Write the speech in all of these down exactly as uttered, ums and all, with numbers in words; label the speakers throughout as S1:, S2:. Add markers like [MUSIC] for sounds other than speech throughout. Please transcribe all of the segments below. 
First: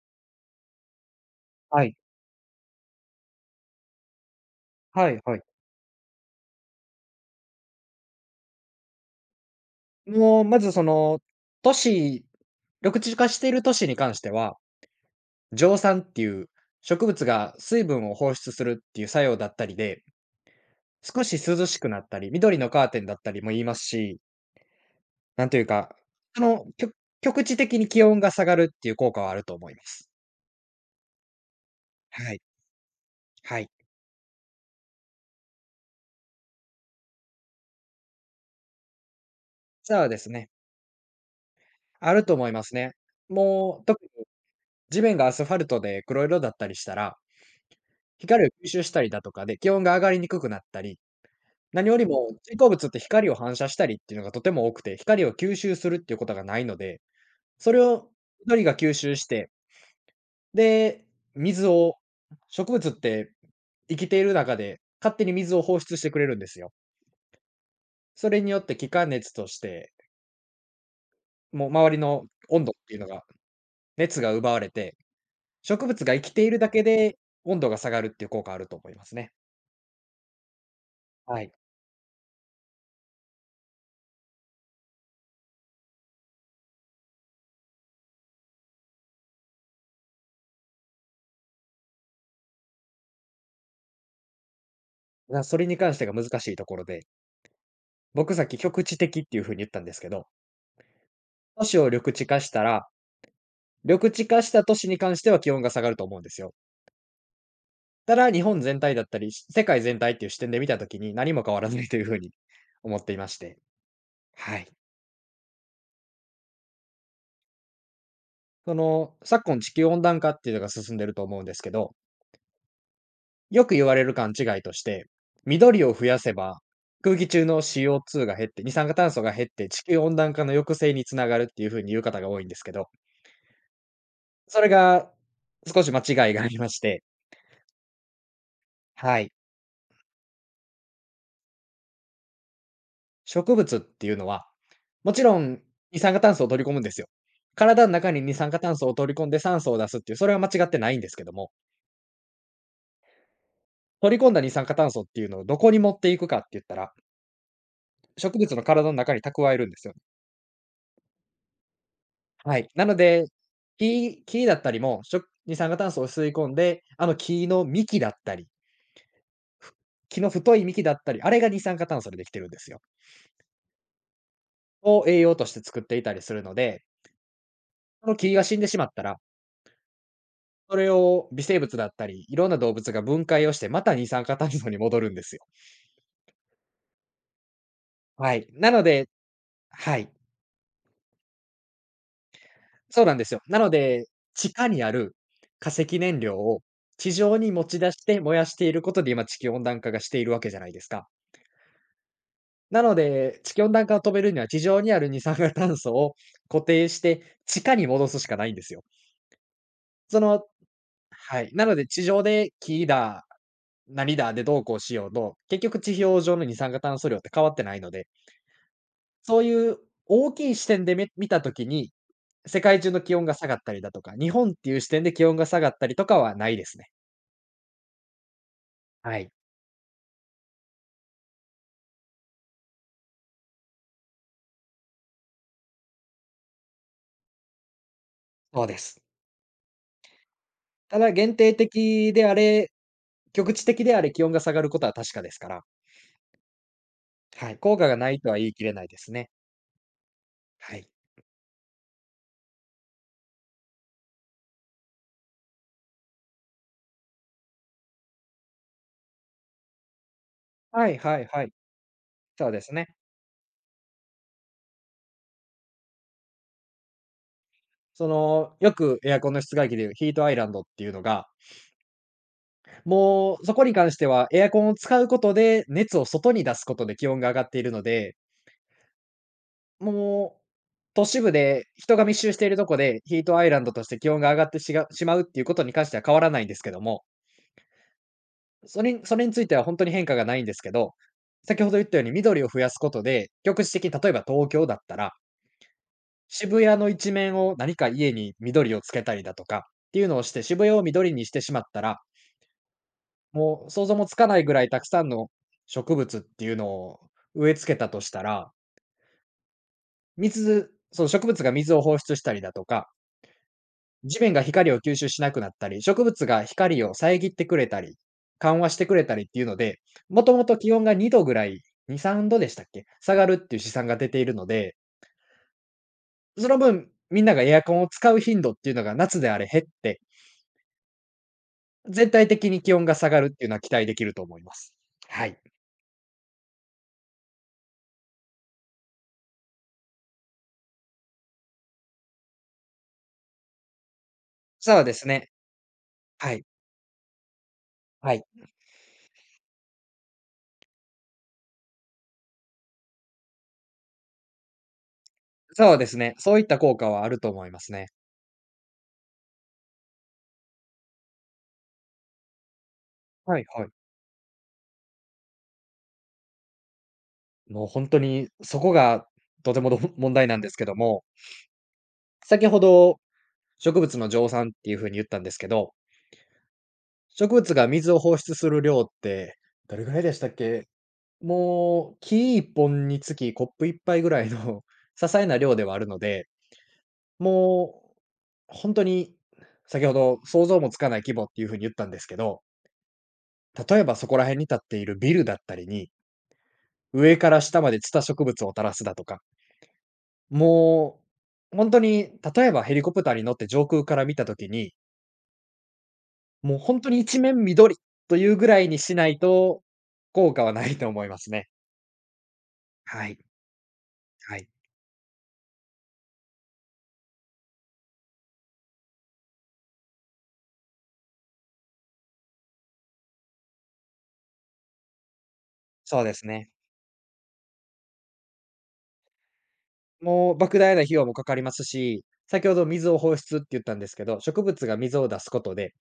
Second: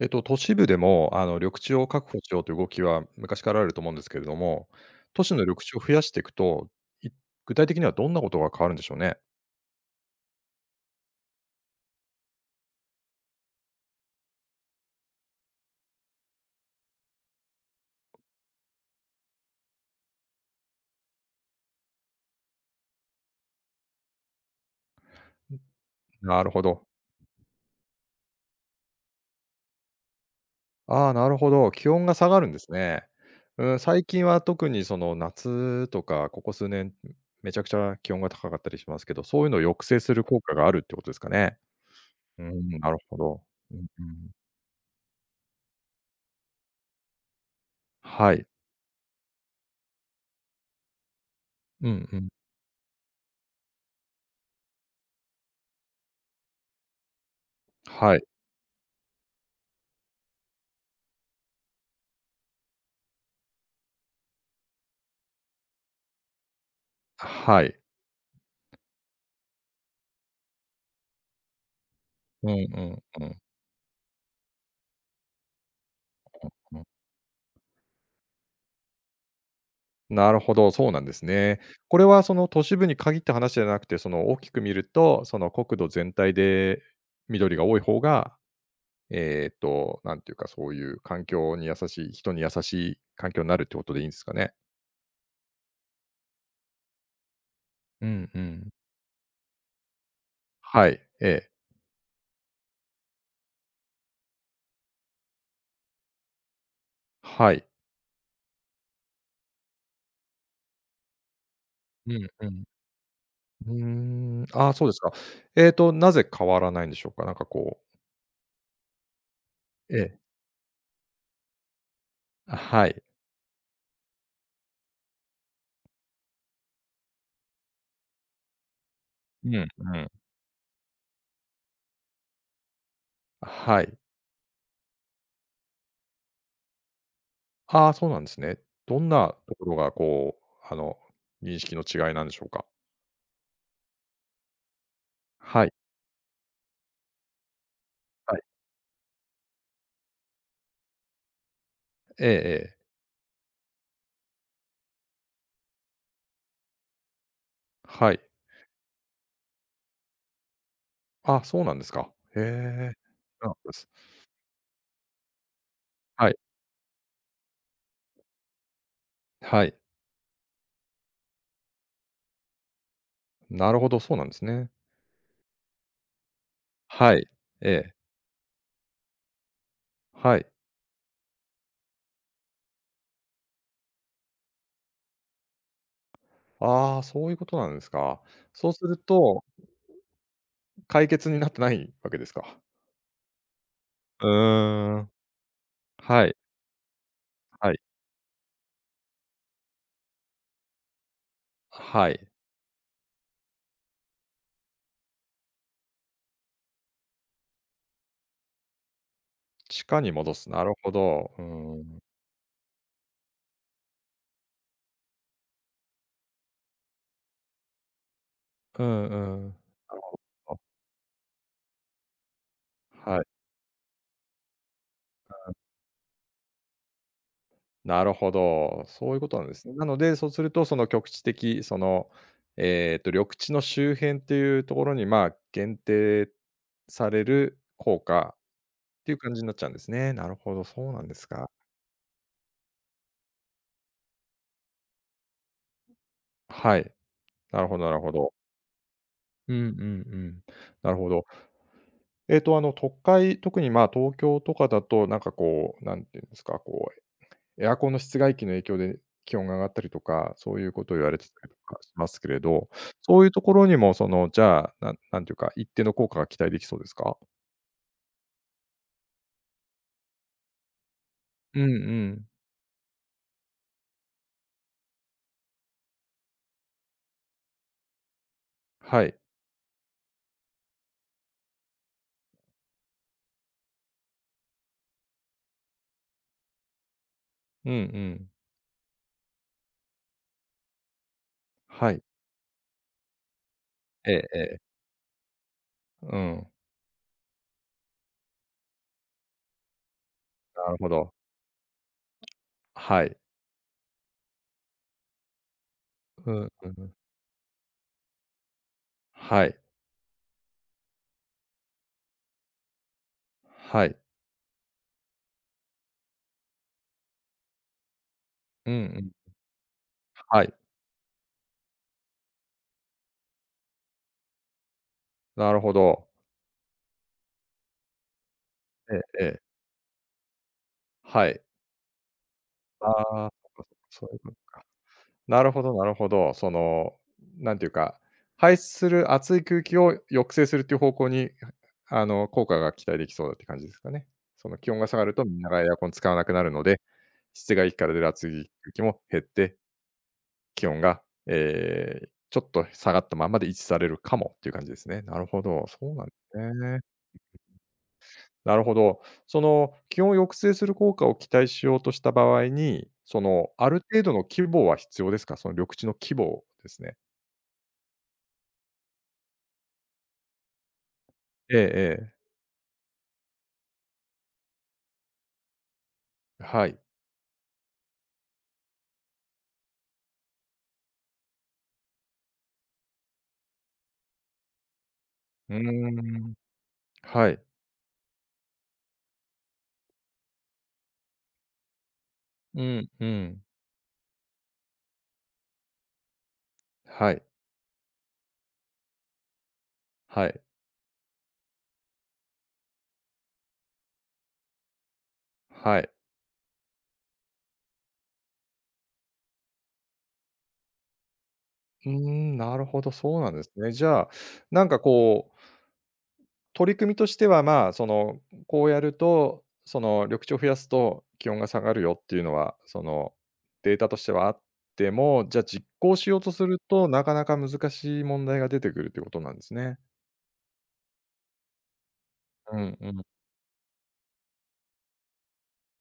S1: えっと、都市部でも、あの、緑地
S2: は
S1: を
S2: い。
S1: 確保しようという動きは昔からあると思うんですけれども、
S2: はい
S1: 都市
S2: は
S1: の
S2: い。
S1: 緑地を増やしていくと、い具体的にはどんなことが変わるんでしょうね？
S2: もう、まずその、都市緑地化している都市に関しては、蒸散っていう植物が水分を放出するっていう作用だったりで、少し涼しくなったり、緑のカーテンだったりも言いますし、なんというか、そ
S1: なるほ
S2: の、き
S1: ど。
S2: ょ局地的に気温が下がるっていう効果はあると思います。
S1: ああ、なるほど、気温が下
S2: はい。
S1: がるんですね。
S2: はい。
S1: うん、最近は特にその夏とか、ここ数年、めちゃくちゃ気温が高かったりしますけど、そういうのを抑制
S2: そう
S1: す
S2: で
S1: る
S2: す
S1: 効
S2: ね。
S1: 果があるってことですかね？
S2: あると
S1: う
S2: 思いま
S1: ん、
S2: す
S1: な
S2: ね。
S1: るほど。う
S2: も
S1: ん
S2: う、特
S1: う
S2: に
S1: ん。
S2: 地面がアスファルトで黒色だったりしたら、
S1: は
S2: 光
S1: い。
S2: を吸収したりだとかで気温が上がりにくくなったり、何
S1: う
S2: より
S1: んう
S2: も、
S1: ん。
S2: 人工物って光を反射したりっていうのがとても多くて、光を吸収するっていうことがないので、それを
S1: はい。
S2: 緑が吸収して、で、水を植物って生きている中で、勝手に水を放出してくれるんですよ。
S1: はい。
S2: それによって気化熱として、もう周りの
S1: うんう
S2: 温度っていう
S1: ん
S2: のが、
S1: うんうん。
S2: 熱が奪われて、植物が生きているだけで温度が下がるっていう効果あると思いますね。
S1: なるほど、そうなんです
S2: はい。
S1: ね。これはその都市部に限った話じゃなくて、その大きく見ると、その国土全体で緑が多い方が、えっと、なんていうか、そういう環境に優しい人に優しい環境になるってことでいいんですかね？
S2: なそれに関してが難しいところで、
S1: うん
S2: 僕
S1: う
S2: さっき
S1: ん。
S2: 極地的っていう風に言ったんですけど、
S1: はい、ええ、
S2: 都市を緑地化したら緑地化した都市に関しては気温が下がると思うんですよ。
S1: はい。
S2: ただ、日本全体だったり、し世界全体っていう視点で見たときに何も変わらないというふ
S1: う
S2: う
S1: ん
S2: に
S1: うん。
S2: [LAUGHS] 思っていまして。
S1: うーん、
S2: はい。
S1: ああ、そうですか。えっと、なぜ変わらないんでしょうか？なんかこう。
S2: その、昨今地球
S1: え
S2: 温暖
S1: え、
S2: 化っていうのが進んでると思うんですけど、
S1: はい。
S2: よく言われる勘違いとして、緑を増やせば、空気中の シーオーツー が減って、二酸化炭素が減っ
S1: うんうん。
S2: て地球温暖化の抑制につながるっていうふうに言う方が多いんですけど、
S1: はい。
S2: それが少し間違いがありまして、
S1: ああ、そうなんですね。どん
S2: は
S1: な
S2: い。
S1: ところがこう、あの、認識の違いなんでしょうか？
S2: 植物っていうのは、もちろん
S1: はい、
S2: 二酸化炭素を取り込むんですよ。体の中に二
S1: はい。
S2: 酸化炭素を取り込んで酸素を出すっていう、それは間違ってないんですけども、
S1: ええええ。
S2: 取り込んだ二酸化炭素っていうのをどこに持っていくかって言ったら、
S1: はい。
S2: 植物の体の中に蓄えるんですよね。
S1: あ、そうなんですか。へ
S2: はい。な
S1: え。
S2: ので、
S1: そうなんです。
S2: 木木だったりも、しょ二酸化炭素を吸い
S1: はい、
S2: 込んで、あの木の幹だったり、
S1: はい。
S2: 木の太い幹だったり、あれが二酸化炭素でできてるんですよ。
S1: なるほど、そうなんですね。
S2: を栄養として作っていたりするので、
S1: はい。ええ、
S2: その木が死んでしまったら
S1: はい。
S2: それを微生物だったり、いろんな動物が分解をして、また二酸化炭素に戻るんですよ。
S1: ああ、そういうことなんですか。
S2: はい。な
S1: そう
S2: の
S1: する
S2: で、
S1: と、
S2: はい、
S1: 解決になってないわけですか？
S2: そうなんですよ。なので、
S1: う
S2: 地下にあ
S1: ーん。
S2: る化石燃
S1: はい、
S2: 料を地上に持
S1: は
S2: ち
S1: い。
S2: 出して燃やしていることで、今地球温暖化がしているわけじゃないですか。
S1: はい。
S2: なので、地球温暖化を止めるには、地上にある二酸化炭素を固定して、地下に戻すしかないんですよ。
S1: 地下に
S2: そ
S1: 戻
S2: の
S1: す、なるほど。う
S2: はい、な
S1: ー
S2: ので
S1: ん。
S2: 地上で木だ、何だでどうこうしようと、結局地表上の二酸化炭素量って変わってないので、
S1: うんう
S2: そう
S1: ん。
S2: いう
S1: なるほ
S2: 大きい
S1: ど。
S2: 視点でみ見たときに、世界中の気
S1: は
S2: 温
S1: い。
S2: が下がったりだとか、日本っていう視点で気温が下がったりとかはないですね。
S1: なるほど、そうい
S2: は
S1: うこ
S2: い、
S1: となんですね。なので、そうすると、その局地的、その、えっと、緑地の周辺っていうところに、まあ、限定される効果
S2: そうです。
S1: っていう感じになっちゃうんですね。なるほど、そう
S2: た
S1: なん
S2: だ、
S1: です
S2: 限
S1: か。
S2: 定的であれ、局地的であれ気温が下がることは確かですから、
S1: はい、
S2: はい。
S1: なる
S2: 効
S1: ほど
S2: 果
S1: な
S2: が
S1: る
S2: な
S1: ほ
S2: いと
S1: ど。
S2: は言い切れないですね。
S1: うんうんうん。
S2: はい。
S1: なるほど。えっと、あの、都会、特に、まあ、東京とかだと、なんかこう、なんていうんですか、こうエアコンの室外機の影響で気温が上がったりとか、そういうこ
S2: は
S1: とを
S2: い
S1: 言われ
S2: は
S1: て
S2: いは
S1: た
S2: い。
S1: りとかしますけれ
S2: そうで
S1: ど、
S2: すね。
S1: そういうところにもその、じゃあ、なんなんていうか、一定の効果が期待できそうですか？
S2: その、よくエアコンの室外機でいうヒートアイランドっていうのが、
S1: うんうん。
S2: もうそこに関してはエアコンを使うことで熱を外に出すことで気温が上がっているので、
S1: はい。
S2: もう、都市部で人が密集しているとこで、ヒートアイランドとして気温が上がってしがしまうっていうことに関しては変わらないんですけども、
S1: うんうん。
S2: それにそれについてはほんとに変化がないんですけど、先ほど言っ
S1: は
S2: たよ
S1: い。
S2: うに緑を増やすことで、局地的に例え
S1: え
S2: ば
S1: ええ
S2: 東
S1: え。
S2: 京だったら、
S1: うん。
S2: 渋谷の一面を何か家に緑をつけたりだとかっていうのをして、渋谷
S1: なる
S2: を
S1: ほ
S2: 緑
S1: ど。
S2: にしてしまったら、
S1: はい。
S2: もう想像もつかないぐらいたくさんの植物っ
S1: うんう
S2: て
S1: ん
S2: いうの
S1: うん。
S2: を植え付けたとしたら、
S1: はい。
S2: 水その植物が水を放出したりだとか、
S1: はい。
S2: 地面が光を吸収しなくなったり、植物が光を遮ってくれたり、緩和
S1: うん
S2: し
S1: う
S2: てくれたりっ
S1: ん。
S2: ていうので、もとも
S1: はい。
S2: と気温がにどぐらい、に、さんどでしたっけ、下がるっていう試算が出ているので、
S1: なるほど。
S2: その分、みんながエアコンを使う頻度っていうのが
S1: え
S2: 夏
S1: ええ
S2: であ
S1: え。
S2: れ減って、
S1: はい。
S2: 全体的に気温が下がる
S1: あ
S2: っ
S1: あ、
S2: ていうのは
S1: そっか
S2: 期
S1: そっ
S2: 待
S1: か、
S2: でき
S1: そ
S2: る
S1: ういう
S2: と
S1: こと
S2: 思いま
S1: か。
S2: す。はい。
S1: なるほどなるほど。その、なんていうか、排出する熱い空気を抑制するっていう方向に、あの、効果が期待できそうだって感じですかね。その気温
S2: そう
S1: が
S2: で
S1: 下が
S2: す
S1: ると
S2: ね。
S1: みんながエアコン使わな
S2: は
S1: くな
S2: い、
S1: るので、室外機から出る
S2: はい。
S1: 熱い空気も減って、気温が、えーちょっと下がったままで維持されるかもっていう感じですね。なるほど、
S2: そう
S1: そ
S2: で
S1: う
S2: す
S1: なんで
S2: ね。そ
S1: す
S2: ういった効
S1: ね。
S2: 果はあると思いますね。
S1: なるほど。その気温を抑制する効果を期待しようとした場合に、そ
S2: はい
S1: の、
S2: はい。
S1: ある程度の規模は必要ですか？その緑地の規模ですね。
S2: もう本当にそこがとてもど問題なんですけども、
S1: ええええ。
S2: 先ほど植物の蒸散っていう風に言ったんですけど、
S1: はい。
S2: 植物が水を放出する量って、どれぐらいでしたっけ？もう木一本につきコップ一杯ぐらいの [LAUGHS] 些細な
S1: う
S2: 量ではあるの
S1: ー
S2: で、
S1: ん。はい。
S2: もう本当に先ほど想像もつかない規模っていう風に言ったんですけど、
S1: うん、うん。
S2: 例えばそこら辺に立っているビルだったりに、
S1: は
S2: 上
S1: い、
S2: から下までツタ植物を垂らすだとか、
S1: はい、
S2: もう本当に例えばヘリコプターに乗って上空から見たときに
S1: はい。
S2: もう本当に一面緑というぐらいにしないと、効果はないと思いますね。
S1: うーん、なるほど、
S2: はい、
S1: そうなんですね。じゃあ、
S2: はい。
S1: なんかこう、取り組みとしては、まあ、その、こうやると、その、緑地を増やすと気温が下がるよっていうのは、その、データとしてはあっても、じゃあ実行
S2: そう
S1: し
S2: で
S1: よう
S2: す
S1: とす
S2: ね。
S1: ると、なかなか難しい問題が出てくるっていうことなんですね。
S2: もう莫大な費用もかかりますし、先ほ
S1: う
S2: ど
S1: ん
S2: 水
S1: う
S2: を
S1: ん。
S2: 放出って言ったんですけど、植物が水を出すことで、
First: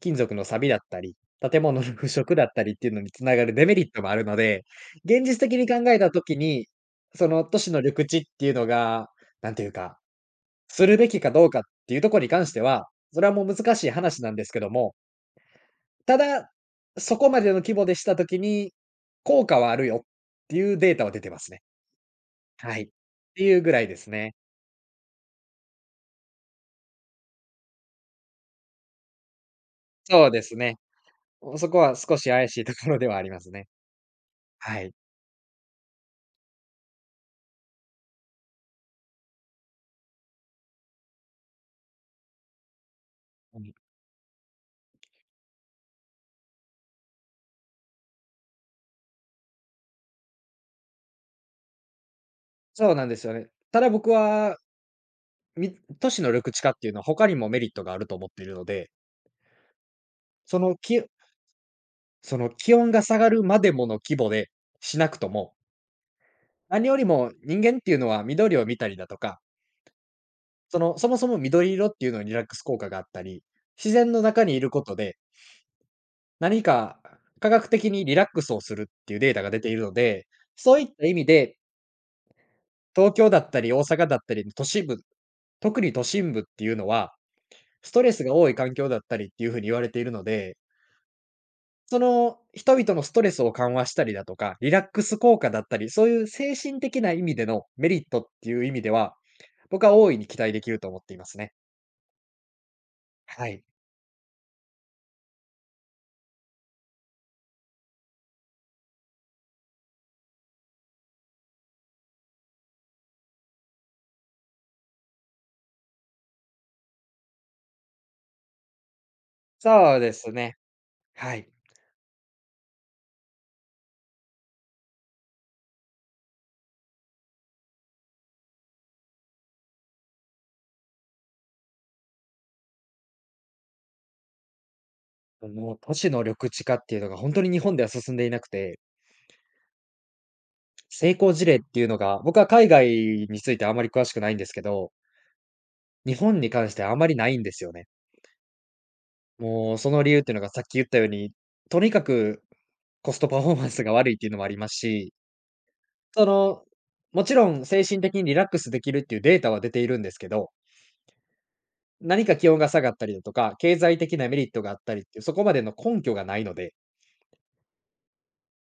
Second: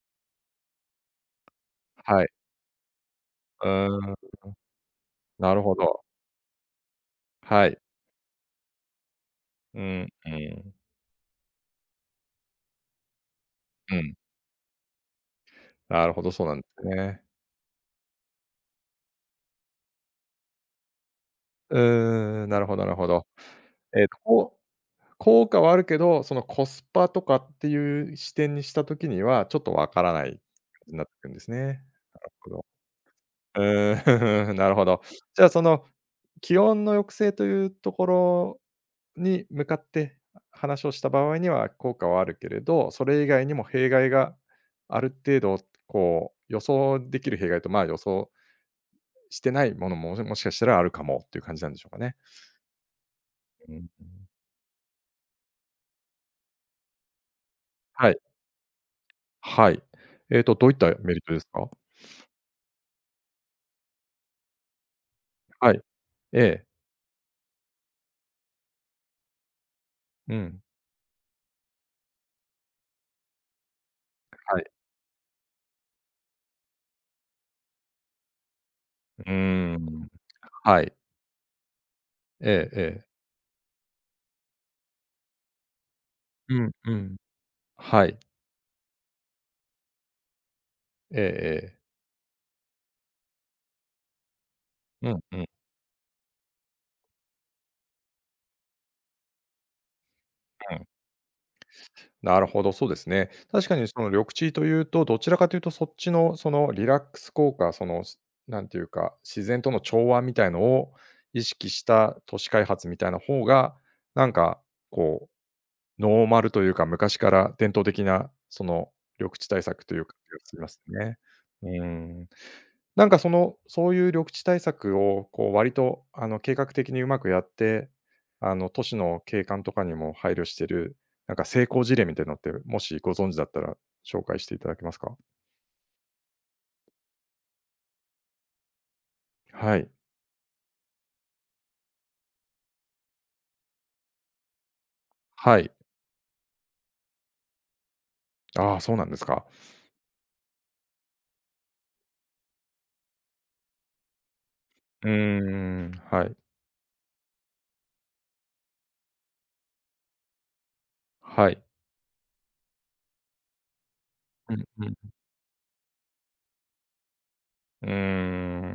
S2: 金属の錆だったり、建物の腐
S1: はい。
S2: 食だったりっていうのに繋がる
S1: う
S2: デメリットも
S1: ー
S2: ある
S1: ん、
S2: ので、現実
S1: な
S2: 的
S1: る
S2: に
S1: ほ
S2: 考え
S1: ど。
S2: た時に、その都
S1: は
S2: 市
S1: い。
S2: の緑地っていうのが、なんていう
S1: う
S2: か、
S1: ん、うん。
S2: するべきかどうかっていうところに関しては、それはもう難しい
S1: うん。
S2: 話なんですけども、
S1: なる
S2: た
S1: ほど、そう
S2: だ、
S1: なんです
S2: そ
S1: ね。
S2: こまでの規模でしたときに、効果はあるよっていうデータは出てますね。
S1: うんんなるほ
S2: はい。
S1: ど
S2: っ
S1: なるほど。
S2: ていうぐらいで
S1: えっ
S2: す
S1: と、
S2: ね。
S1: こう効果はあるけど、そのコスパとかっていう視点にした時には、ちょっとわからな
S2: そうで
S1: い
S2: すね。
S1: になってくるんです
S2: おそこ
S1: ね。
S2: は少し
S1: [LAUGHS] なる
S2: 怪
S1: ほ
S2: しい
S1: ど。
S2: ところではあります
S1: う
S2: ね。
S1: ーん、[LAUGHS] なる
S2: は
S1: ほ
S2: い。
S1: ど。じゃあ、その気温の抑制というところに向かって、話をした場合には効果はあるけれど、それ以外に
S2: う
S1: も
S2: ん。
S1: 弊害がある程度こう予想できる弊害と、まあ、予想してないものも、もしかしたらあるかもっていう感じなんでしょうかね？
S2: そうなんですよね。
S1: う
S2: た
S1: ん、
S2: だ僕は、み都市の緑地化っていうのは他にもメリットがある
S1: は
S2: と
S1: い、
S2: 思っているので、
S1: はい。えっと、
S2: そ
S1: どうい
S2: の
S1: った
S2: き
S1: メリットですか？
S2: その気温が下がるまでもの規模でしなくとも、
S1: はい。ええ、
S2: 何よりも人間っていうのは緑を見たりだとか、
S1: うん、
S2: その、そもそも緑色っていうのにリラックス効果があったり、自然の中にい
S1: はい。
S2: ることで何か科学的にリラックスをするっていう
S1: う
S2: データが出てい
S1: ー
S2: るの
S1: ん、
S2: で、そう
S1: は
S2: いっ
S1: い。
S2: た意味で、
S1: ええええ。
S2: 東京だったり大阪だったりの都市部、特に都心部っ
S1: う
S2: てい
S1: ん
S2: うの
S1: う
S2: は、
S1: ん。
S2: スト
S1: は
S2: レ
S1: い。
S2: スが多い環境だったりっていう風に言われているので、
S1: ええええ。
S2: その人々のストレスを緩和したりだとか、リラック
S1: う
S2: ス
S1: んう
S2: 効
S1: んう
S2: 果だったり、そういう精神的な意味でのメリットっていう意味では、僕は大いに期待できる
S1: ん。
S2: と思っていますね。
S1: なるほど、そうですね。
S2: はい。
S1: 確かにその緑地というと、どちらかというとそっちのそのリラックス効果、その、すなんていうか、自然との調和みたいのを意識した都市開発みたいな方が、なんかこうノーマルというか、昔から伝統的な、その、緑地対策と
S2: そ
S1: い
S2: う
S1: う
S2: で
S1: か、
S2: す
S1: じがし
S2: ね。
S1: ますね。
S2: はい。
S1: うーん。なんか、その、そういう緑地対策を、こう、割と、あの、計画的にうまくやって、あの、都市の景観とかにも配慮してる、なんか、成功事例みたいなのって、もしご存知だったら紹介していただけますか？
S2: もう都市の緑地化っていうのが本当に日本では進んでいなくて、
S1: はい。
S2: 成功事例っていうのが、僕は海外についてあまり詳しくないんですけど、
S1: はい。
S2: 日本に関してあまりないんですよね。
S1: ああ、そうなんですか。
S2: もうその理由っていうのがさっき言ったように、とにかくコストパフォーマンスが悪いっていうのもあります
S1: うー
S2: し、
S1: ん、
S2: そ
S1: はい。
S2: の、もちろん精神的にリラックスできるっていうデータは出ているんですけど、
S1: はい。
S2: 何か気温が下がったりだとか、経済的なメリッ
S1: う
S2: ト
S1: ん
S2: があっ
S1: う
S2: た
S1: ん。
S2: りっていう、そこまでの根拠がないので、
S1: うー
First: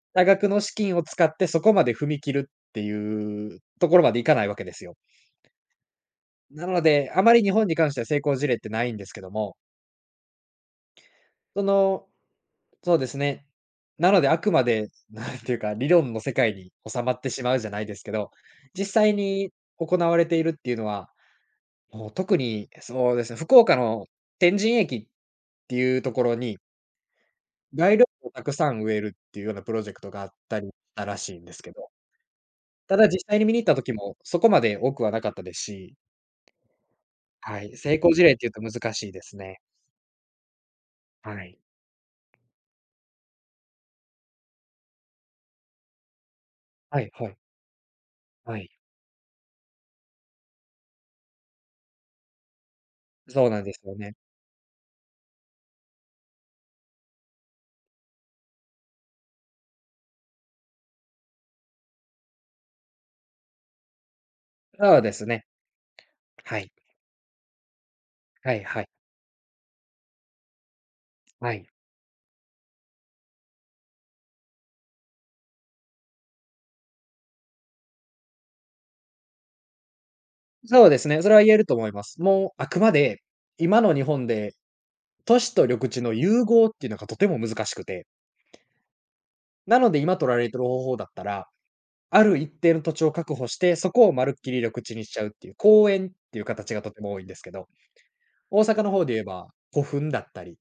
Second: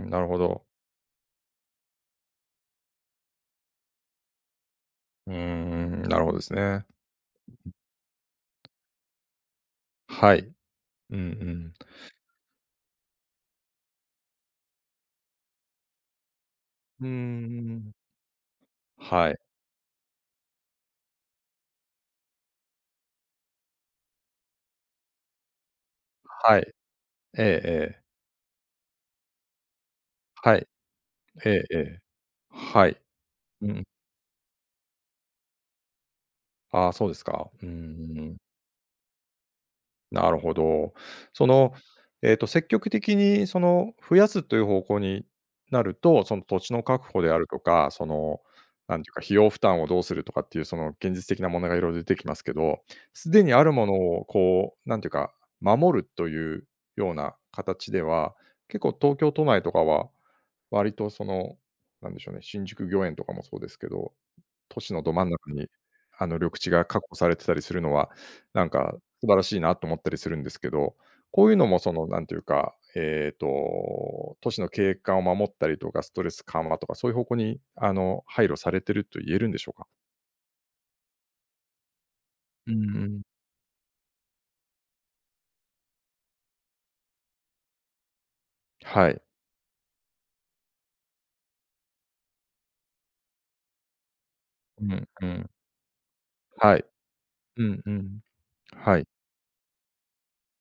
S1: ん、な
S2: 多
S1: るほ
S2: 額の
S1: ど。
S2: 資金を使ってそこまで踏み切るっていうところまでいかないわけですよ。
S1: うーん、なるほどです
S2: なの
S1: ね。
S2: で、あまり日本に関しては成功事例ってないんですけども、
S1: はい。うんう
S2: そ
S1: ん。
S2: の、そうですね。なので、あくまで、なんていうか、理論の世界に収
S1: うー
S2: まってしまうじゃない
S1: ん。
S2: ですけど、実際
S1: はい。
S2: に行われているっていうのは、もう特にそうですね、福岡の天神駅っていうところに、
S1: はい。ええ
S2: 街
S1: ええ。
S2: 路樹をたくさん植えるっていうようなプロジェクトがあっ
S1: は
S2: たり
S1: い。
S2: したらしいん
S1: え
S2: です
S1: え
S2: け
S1: え
S2: ど、
S1: え。は
S2: た
S1: い。
S2: だ実際に見に行っ
S1: う
S2: た
S1: ん。
S2: 時もそこまで多くはなかったですし、
S1: ああ、そうですか。
S2: は
S1: うー
S2: い、成功事例っ
S1: ん。
S2: ていうと難しいですね。
S1: なるほど。
S2: は
S1: そ
S2: い。
S1: の、えっと、積極的にその、増やすという方向になると、その土地の
S2: は
S1: 確
S2: い
S1: 保
S2: は
S1: で
S2: い
S1: あるとか、その、
S2: はい。
S1: なんていうか、費用負担をどうするとかっていうその現実的な問題がいろいろ出てきますけど、すで
S2: そう
S1: に
S2: な
S1: あ
S2: んで
S1: る
S2: す
S1: も
S2: よ
S1: の
S2: ね。
S1: をこう、なんていうか、守るというような形では、結構東京都内とかは割とその、なんでしょうね、新宿御苑とかもそうですけど、都市
S2: そ
S1: の
S2: うで
S1: ど真
S2: す
S1: ん
S2: ね。
S1: 中に、あの、緑
S2: は
S1: 地
S2: い。
S1: が確保されてたりするのは、
S2: は
S1: な
S2: い
S1: ん
S2: はい。
S1: か素晴らしいなと思ったりするんですけど、こう
S2: は
S1: いうの
S2: い。
S1: もその、なんていうか、ええと、都市の景観を守ったりとか、ストレス緩和とか、そういう方向に、あの、配慮されてると言えるんでしょうか？
S2: そうですね、それは言えると思います。もうあ
S1: う
S2: くま
S1: んう
S2: で、
S1: ん
S2: 今の日本で都市と緑地の融合っていうのがとても難しくて、
S1: はい。
S2: なので今取られてる方法だったら、ある一定の土地を確保して、そこをまるっきり緑
S1: う
S2: 地に
S1: ん。
S2: しちゃ
S1: う
S2: うって
S1: ん。
S2: いう、公園っていう形
S1: は
S2: が
S1: い。
S2: とても多いんですけ
S1: う
S2: ど、
S1: んうん。
S2: 大阪の
S1: は
S2: 方
S1: い。
S2: で言えば古墳だったり、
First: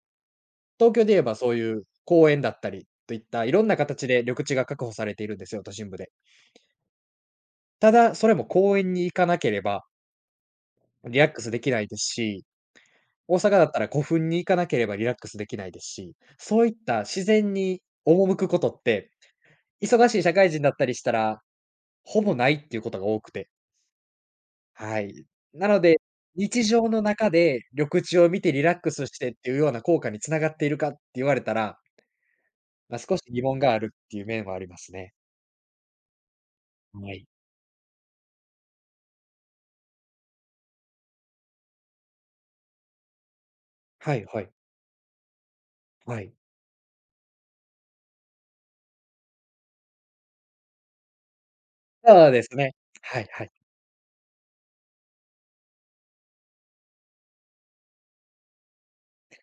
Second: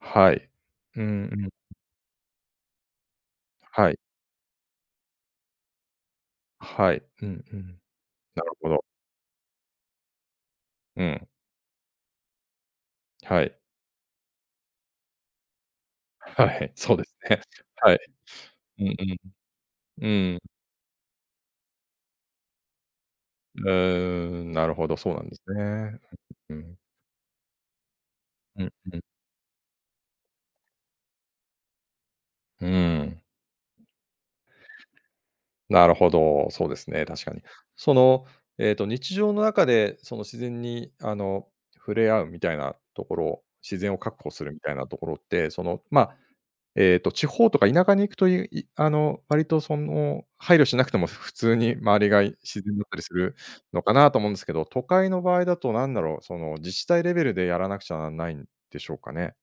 S1: はい。
S2: 東京
S1: う
S2: で言え
S1: んう
S2: ば
S1: ん。
S2: そういう公園だったりといったいろんな
S1: はい。
S2: 形で緑地が確保されているんですよ、都心部で。
S1: はい。うんうん。
S2: ただ、それ
S1: な
S2: も
S1: るほ
S2: 公
S1: ど。
S2: 園に行かなければ
S1: う
S2: リラッ
S1: ん、
S2: クスできないですし、大
S1: は
S2: 阪
S1: い。
S2: だったら古墳に行かなければリラックスできないですし、
S1: [LAUGHS] は
S2: そう
S1: い、
S2: いっ
S1: そう
S2: た
S1: です
S2: 自
S1: ね。
S2: 然に
S1: はい。
S2: 赴くことっ
S1: う
S2: て、
S1: んうん。
S2: 忙しい社
S1: うん。
S2: 会人だったりしたら、ほぼないっていうことが多くて、
S1: うーん、なるほど、
S2: は
S1: そうな
S2: い。
S1: んです
S2: なので、
S1: ね。う
S2: 日
S1: ん。
S2: 常の中で緑地を見てリ
S1: う
S2: ラ
S1: ん、
S2: ック
S1: うん。
S2: スしてっていうような効果に繋がっているかって言われたら、
S1: う
S2: まあ、
S1: ー
S2: 少し
S1: ん。
S2: 疑問があるっていう面はありますね。
S1: なるほど、そうですね、
S2: は
S1: 確
S2: い。
S1: かに。その、えっと、日常の中で、その、自然に、あの、触れ合うみたいなところ、自然を
S2: は
S1: 確
S2: い
S1: 保
S2: は
S1: す
S2: い。
S1: るみたいなところって、その、ま、
S2: はい。
S1: えっと、地方とか田舎に行くという、いあの、割とその、配慮しなくても普通に周りが
S2: そうです
S1: 自
S2: ね。
S1: 然だったりす
S2: はい
S1: る
S2: はい。
S1: のかなと思うんですけど、都会の場合だとなんだろう、その、自治体レベルでやらなくちゃならないんでしょうかね。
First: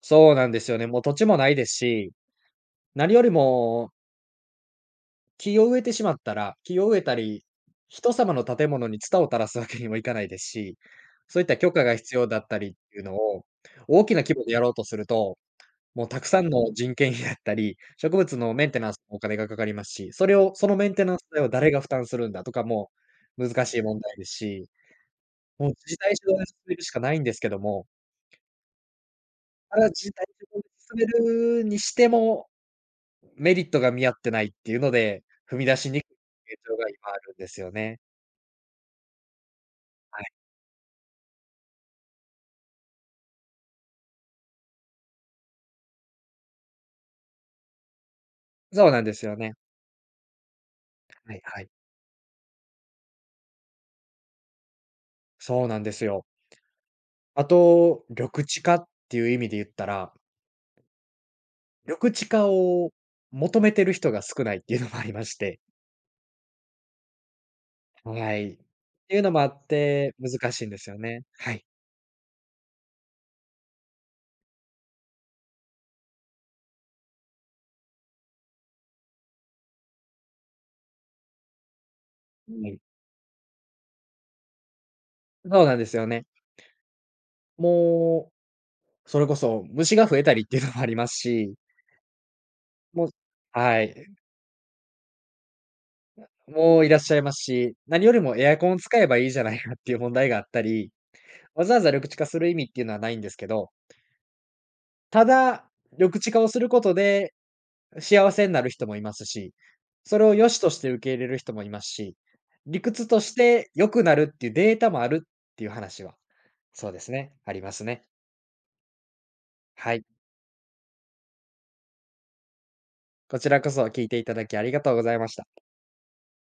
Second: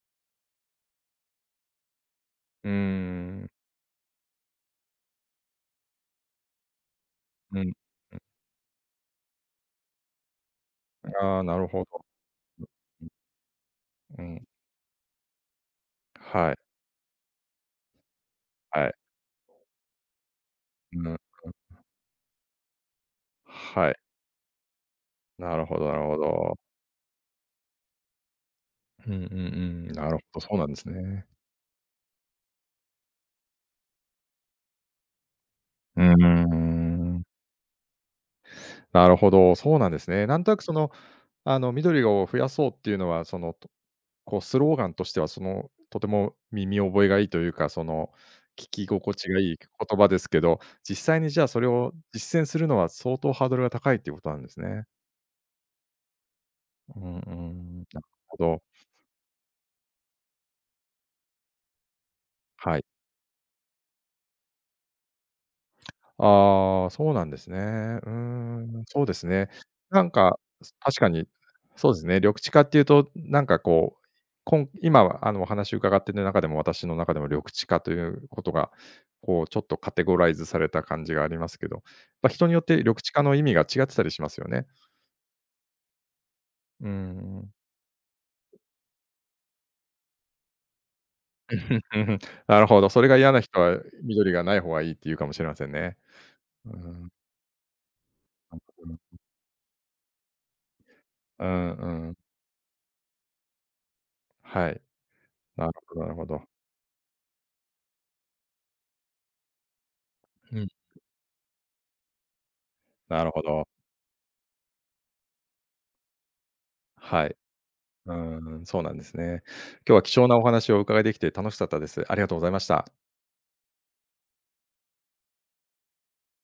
S2: そうなんですよね。もう土地もないですし、
S1: うー
S2: 何より
S1: ん、
S2: も木を植えてしまったら、木を植えたり、
S1: うん、
S2: 人様の建物にツタを垂らすわけにもいかないですし、
S1: あ
S2: そう
S1: あ、
S2: いった
S1: なる
S2: 許可
S1: ほ
S2: が
S1: ど。
S2: 必要だったりっていうのを、大きな
S1: う
S2: 規模
S1: ん、
S2: でやろうとすると、もうたくさん
S1: はい、
S2: の人件費だったり、植物のメンテ
S1: は
S2: ナン
S1: い、
S2: スもお金がかかりますし、それをそのメン
S1: う
S2: テ
S1: ん、う
S2: ナ
S1: ん。
S2: ンス代を誰が負担するんだとかも難しい
S1: はい、
S2: 問題ですし、
S1: なる
S2: もう
S1: ほ
S2: 自
S1: どな
S2: 治
S1: る
S2: 体
S1: ほ
S2: 主導で進
S1: ど。
S2: めるしかないんですけども、
S1: うんうん
S2: ただ
S1: うん、
S2: 自
S1: な
S2: 治
S1: るほ
S2: 体
S1: ど、そ
S2: 主
S1: うな
S2: 導
S1: んです
S2: で進
S1: ね。
S2: めるにしても、メリットが見合ってないっていうので、踏み出し
S1: う
S2: に
S1: ー
S2: くい現状が今あ
S1: ん、
S2: るんですよね。
S1: なるほど、そうなんです
S2: は
S1: ね。
S2: い。
S1: なんとなくその、あの、緑を増やそうっていうのは、その、とこうスローガンとしては、その、とても耳覚えがいいというか、その、聞き
S2: そうなんで
S1: 心
S2: す
S1: 地
S2: よ
S1: がい
S2: ね。
S1: い言葉ですけど、実際に
S2: は
S1: じ
S2: い
S1: ゃあそ
S2: は
S1: れ
S2: い。
S1: を実践するのは相当ハードルが高いっていうことなんですね。
S2: そうなんですよ。
S1: うんう
S2: あ
S1: ん。なる
S2: と、
S1: ほ
S2: 緑
S1: ど。
S2: 地化っていう意味で言ったら、緑地化
S1: はい。
S2: を求めてる人が少ないっていうのもありまして。
S1: ああ、そうなんですね。うー
S2: はい。っ
S1: ん、そうで
S2: ていう
S1: す
S2: のもあ
S1: ね。
S2: っ
S1: なん
S2: て、
S1: か、
S2: 難しいんですよ
S1: 確か
S2: ね。
S1: に、
S2: はい。
S1: そうですね、緑地化っていうと、なんかこう、こん今はあのお話伺ってる中でも、私の中でも緑地化ということが、こうちょっとカテゴライズされた感じがありますけど、まあ、人によっ
S2: は
S1: て
S2: い。
S1: 緑地化の意味が違ってたりしますよね。
S2: そうなんですよね。
S1: うーん。
S2: もう、それこそ虫が増えたりっていうのもありますし、
S1: [LAUGHS] なるほど、そ
S2: も
S1: れ
S2: う
S1: が嫌な人は
S2: はい。
S1: 緑がない方がいいって言うかもしれませんね。う
S2: もういらっ
S1: ん、
S2: しゃいますし、何よりもエアコンを
S1: う
S2: 使
S1: ん、
S2: えばいいじゃないかっていう問題があったり、
S1: う
S2: わ
S1: ん
S2: ざわざ緑
S1: う
S2: 地
S1: ん。
S2: 化する意味っていうのはないんですけど、
S1: はい。
S2: た
S1: な
S2: だ、
S1: るほどなる
S2: 緑
S1: ほ
S2: 地化
S1: ど。
S2: をすることで幸せになる人もいますし、それを良し
S1: うん、
S2: として受け入れる人もいますし、理屈と
S1: なる
S2: し
S1: ほど。
S2: て良くなるっていうデータもあるっていう話は、そうです
S1: は
S2: ね、
S1: い。
S2: ありますね。
S1: うーん、そうなんですね。
S2: は
S1: 今日は
S2: い。
S1: 貴重なお話をお伺いできて楽しかったです。ありがとうございました。
S2: こちらこそ聞いていただきありがとうございました。